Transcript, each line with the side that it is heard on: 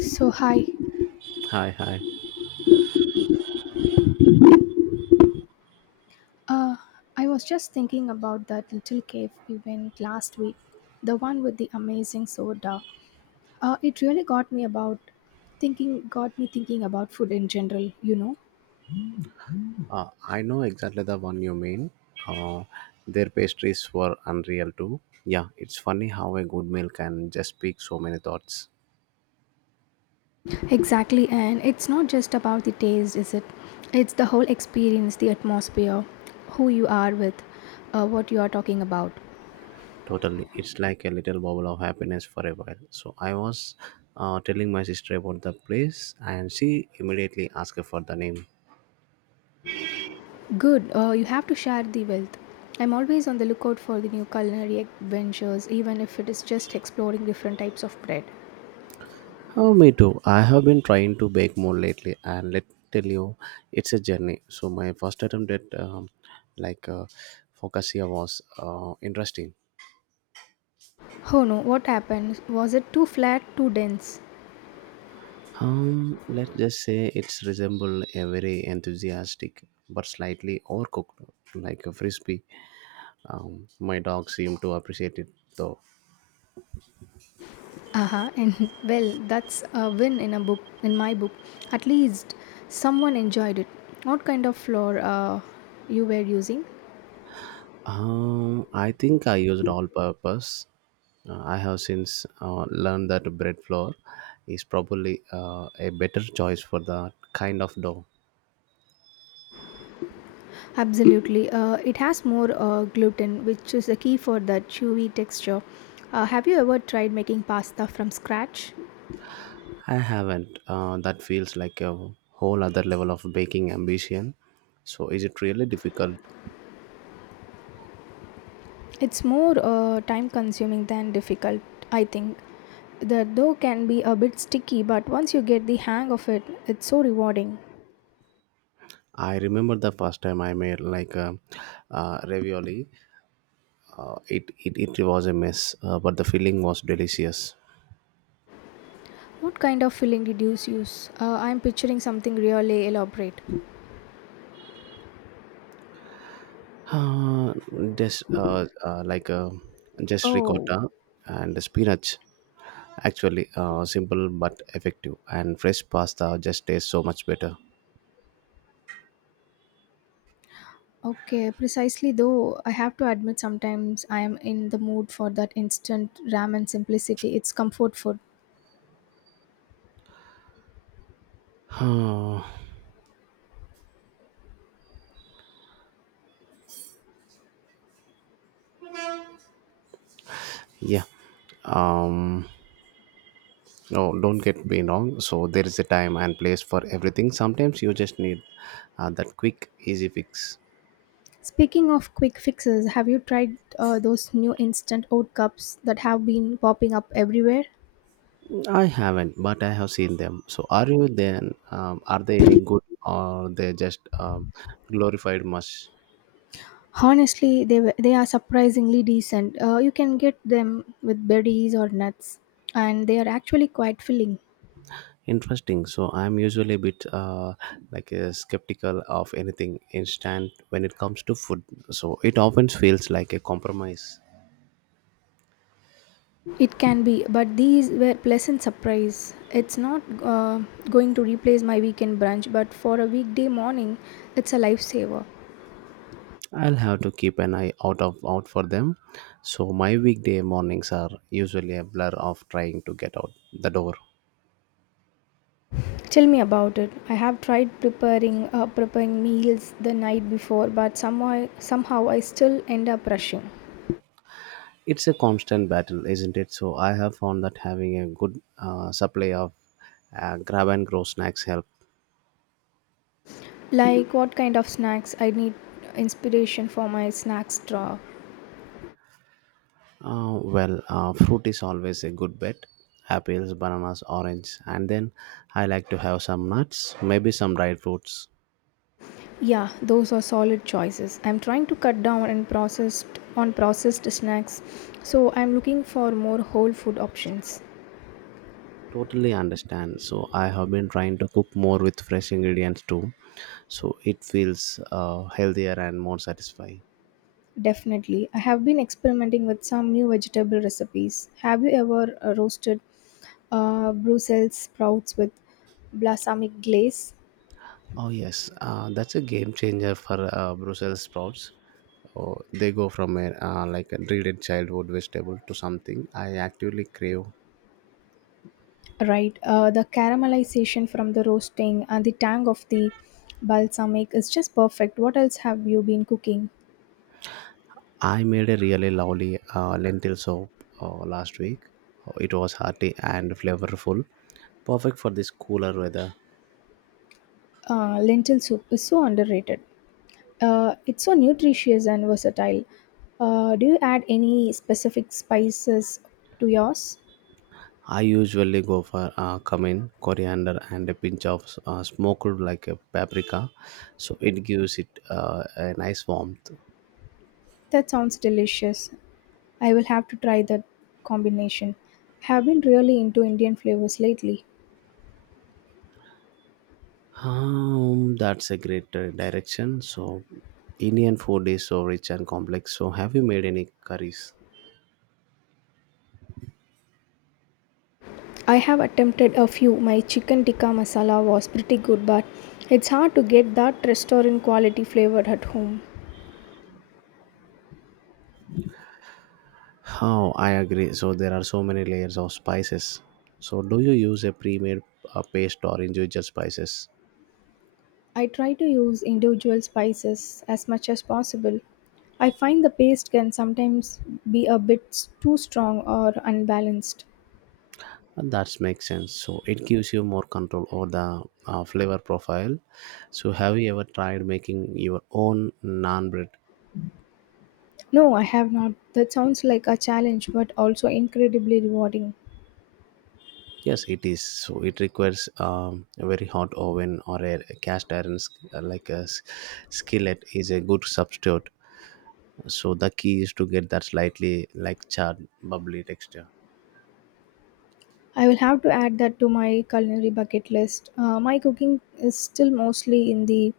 left: So, hi.
right: Hi, hi.
left: Uh, I was just thinking about that little cave we went last week, the one with the amazing soda. It really got me about got me thinking about food in general,
right: I know exactly the one you mean. Uh, their pastries were unreal too. Yeah, it's funny how a good meal can just speak so many thoughts.
left: Exactly, and it's not just about the taste, is it? It's the whole experience, the atmosphere, who you are with, what you are talking about.
right: Totally. It's like a little bubble of happiness for a while. So I was telling my sister about the place and she immediately asked for the name.
left: Good, you have to share the wealth. I'm always on the lookout for the new culinary adventures, even if it is just exploring different types of bread.
right: Oh, me too. I have been trying to bake more lately and let tell you, it's a journey. So my first attempt at like uh, focaccia was interesting.
left: Oh no, what happened? Was it too flat, too dense?
right: Let's just say it's resemble a very enthusiastic but slightly overcooked, like a frisbee. My dog seemed to appreciate it though.
left: Aha, and well, that's a win in my book. At least someone enjoyed it. What kind of flour you were using?
right: I think I used all purpose. I have since learned that bread flour is probably a better choice for that kind of dough.
left: Absolutely, it has more gluten, which is the key for the chewy texture. Have you ever tried making pasta from scratch?
right: I haven't. That feels like a whole other level of baking ambition. So, is it really difficult?
left: It's more time consuming than difficult, I think. The dough can be a bit sticky, but once you get the hang of it, it's so rewarding.
right: I remember the first time I made ravioli. It was a mess, but the filling was delicious.
left: What kind of filling did you use? I'm picturing something really elaborate.
right: Uh, just uh, uh, like uh, just
left: Oh,
right: ricotta and spinach. Actually, simple but effective, and fresh pasta just tastes so much better.
left: okay. Precisely though, I have to admit sometimes I am in the mood for that instant ramen simplicity. It's comfort food.
right: Uh, yeah. Um. No, don't get me wrong. So there is a time and place for everything. Sometimes you just need that quick, easy fix.
left: Speaking of quick fixes, have you tried those new instant oat cups that have been popping up everywhere?
right: I haven't, but I have seen them. So are you then? Are they any good or they just glorified mush?
left: Honestly, they are surprisingly decent. You can get them with berries or nuts, and they are actually quite filling.
right: Interesting. So I'm usually a bit skeptical of anything instant when it comes to food. So it often feels like a compromise.
left: It can be, but these were pleasant surprise. It's not going to replace my weekend brunch, but for a weekday morning, it's a lifesaver.
right: I'll have to keep an eye out of out for them. So my weekday mornings are usually a blur of trying to get out the door.
left: Tell me about it. I have tried preparing meals the night before, but somehow I still end up rushing.
right: It's a constant battle, isn't it? So I have found that having a good supply of grab and grow snacks help.
left: Like what kind of snacks? I need inspiration for my snacks drawer.
right: Fruit is always a good bet. Apples, bananas, orange, and then I like to have some nuts, maybe some dried fruits.
left: Yeah, those are solid choices. I'm trying to cut down and processed on processed snacks, so I'm looking for more whole food options.
right: Totally understand. So I have been trying to cook more with fresh ingredients too, so it feels healthier and more satisfying.
left: Definitely. I have been experimenting with some new vegetable recipes. Have you ever roasted Brussels sprouts with balsamic glaze?
right: Oh yes, that's a game changer for Brussels sprouts. Oh, they go from a a dreaded childhood vegetable to something I actively crave.
left: Right. The caramelization from the roasting and the tang of the balsamic is just perfect. What else have you been cooking?
right: I made a really lovely lentil soup last week. Oh, it was hearty and flavorful, perfect for this cooler weather.
left: Lentil soup is so underrated. It's so nutritious and versatile. Do you add any specific spices to yours?
right: I usually go for cumin, coriander, and a pinch of smoked like a paprika, so it gives it a nice warmth.
left: That sounds delicious. I will have to try that combination. I have been really into Indian flavors lately.
right: That's a great direction. So, Indian food is so rich and complex. So, have you made any curries?
left: I have attempted a few. My chicken tikka masala was pretty good, but it's hard to get that restaurant quality flavor at home.
right: How I agree. So, there are so many layers of spices. So, do you use a pre-made paste or individual spices?
left: I try to use individual spices as much as possible. I find the paste can sometimes be a bit too strong or unbalanced.
right: And that makes sense. So, it gives you more control over the flavor profile. So, have you ever tried making your own naan bread?
left: No, I have not. That sounds like a challenge, but also incredibly rewarding.
right: Yes, it is. So it requires a very hot oven or a cast iron, skillet, is a good substitute. So the key is to get that slightly like charred, bubbly texture.
left: I will have to add that to my culinary bucket list. My cooking is still mostly in the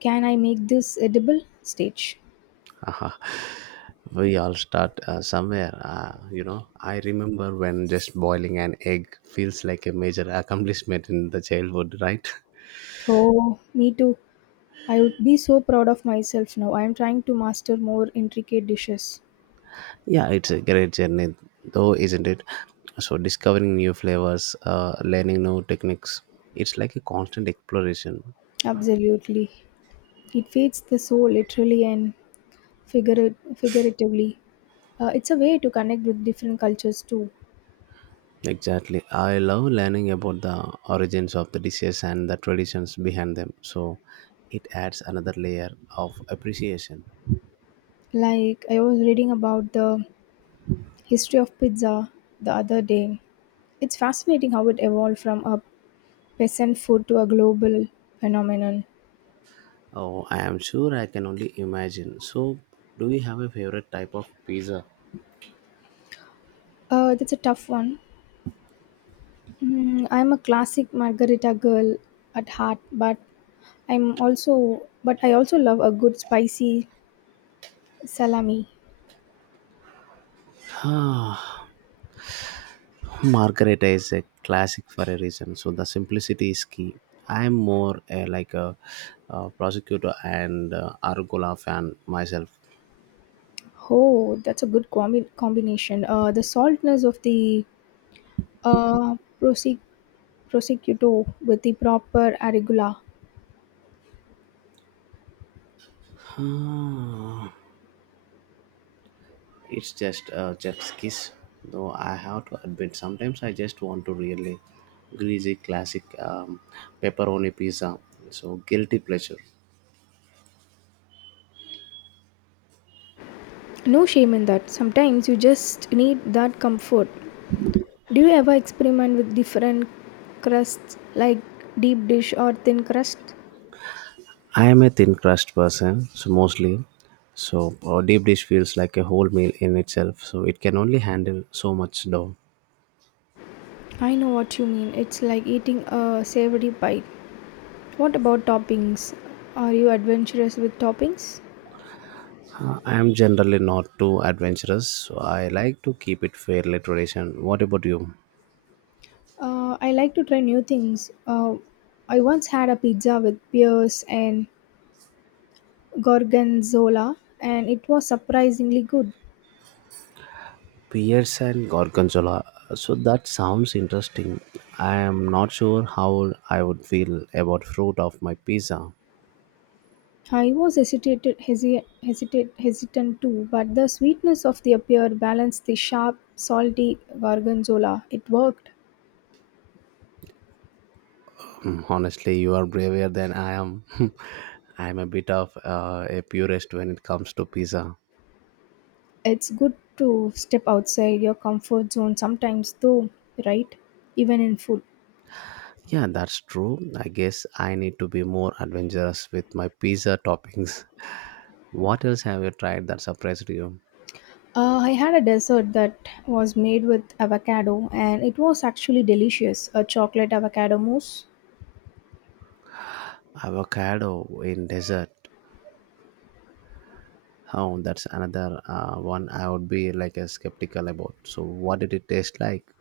left: can I make this edible stage.
right: Haha. We all start somewhere. You know, I remember when just boiling an egg feels like a major accomplishment in the childhood, right?
left: Oh, me too. I would be so proud of myself now. I am trying to master more intricate dishes.
right: Yeah, it's a great journey, though, isn't it? So, discovering new flavors, learning new techniques, it's like a constant exploration.
left: Absolutely. It feeds the soul literally and figuratively. It's a way to connect with different cultures too.
right: Exactly. I love learning about the origins of the dishes and the traditions behind them. So, it adds another layer of appreciation.
left: Like, I was reading about the history of pizza the other day. It's fascinating how it evolved from a peasant food to a global phenomenon?
right: Oh, I am sure I can only imagine. So, do you have a favorite type of pizza?
left: That's a tough one. Mm, I'm a classic margarita girl at heart, but I'm also but I also love a good spicy salami.
right: Margaret is a classic for a reason. So the simplicity is key. I'm more prosecutor and Arugula fan myself.
left: Oh, that's a good combination. The saltness of the uh, prosec- prosciutto with the proper arugula.
right: Ah, it's just a chef's kiss, though I have to admit sometimes I just want to really greasy classic pepperoni pizza. So guilty pleasure.
left: No shame in that. Sometimes you just need that comfort. Do you ever experiment with different crusts like deep dish or thin crust?
right: I am a thin crust person, so mostly. So a deep dish feels like a whole meal in itself. So it can only handle so much dough.
left: I know what you mean. It's like eating a savory pie. What about toppings? Are you adventurous with toppings?
right: I am generally not too adventurous, so I like to keep it fairly traditional. What about you?
left: I like to try new things. I once had a pizza with pears and gorgonzola, and it was surprisingly good.
right: Pierce and Gorgonzola. So that sounds interesting. I am not sure how I would feel about fruit of my pizza.
left: I was hesitant too, but the sweetness of the pear balanced the sharp, salty gorgonzola. It worked.
right: Mm, honestly, you are braver than I am. I am a bit of a purist when it comes to pizza.
left: It's good to step outside your comfort zone sometimes, though, right? Even in food.
right: Yeah, that's true. I guess I need to be more adventurous with my pizza toppings. What else have you tried that surprised you?
left: I had a dessert that was made with avocado, and it was actually delicious. A chocolate avocado mousse.
right: Avocado in desert? Oh, that's another one I would be like a skeptical about, so what did it taste like?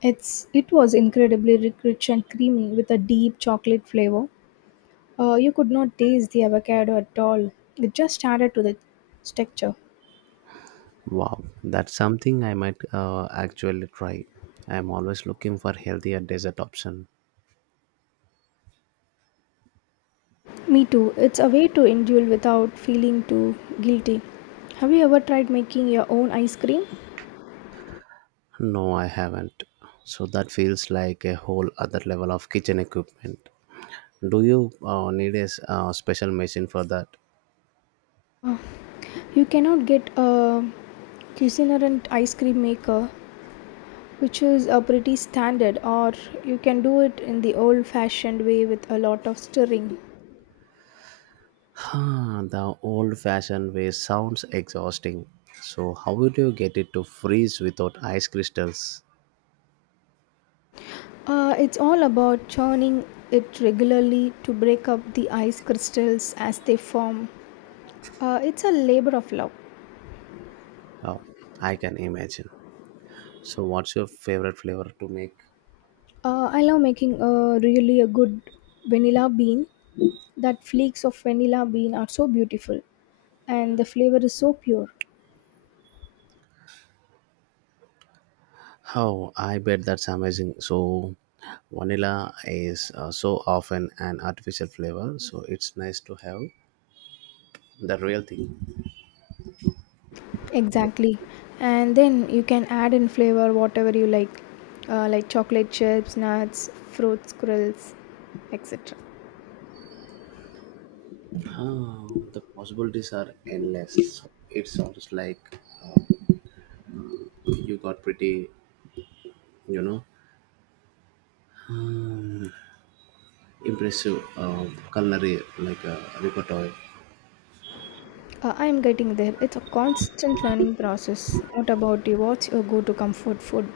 left: It was incredibly rich and creamy with a deep chocolate flavor. You could not taste the avocado at all. It just added to the texture.
right: Wow, that's something I might actually try. I'm always looking for healthier dessert option.
left: Me too. It's a way to indulge without feeling too guilty. Have you ever tried making your own ice cream?
right: No, I haven't. So that feels like a whole other level of kitchen equipment. Do you need special machine for that?
left: Uh, you cannot get a Cuisinart ice cream maker, which is a pretty standard, or you can do it in the old-fashioned way with a lot of stirring.
right: Huh, the old fashioned way sounds exhausting. So, how would you get it to freeze without ice crystals?
left: It's all about churning it regularly to break up the ice crystals as they form. It's a labor of love.
right: Oh, I can imagine. So, what's your favorite flavor to make?
left: I love making a really a good vanilla bean. That flakes of vanilla bean are so beautiful, and the flavor is so pure.
right: Oh, I bet that's amazing. So, vanilla is so often an artificial flavor, so it's nice to have the real thing.
left: Exactly, and then you can add in flavor whatever you like chocolate chips, nuts, fruit squirrels, etc.
right: Oh, the possibilities are endless. So, it sounds like you got pretty, you know, impressive culinary repertoire.
left: I am getting there. It's a constant learning process. What about you? What's your go-to comfort food?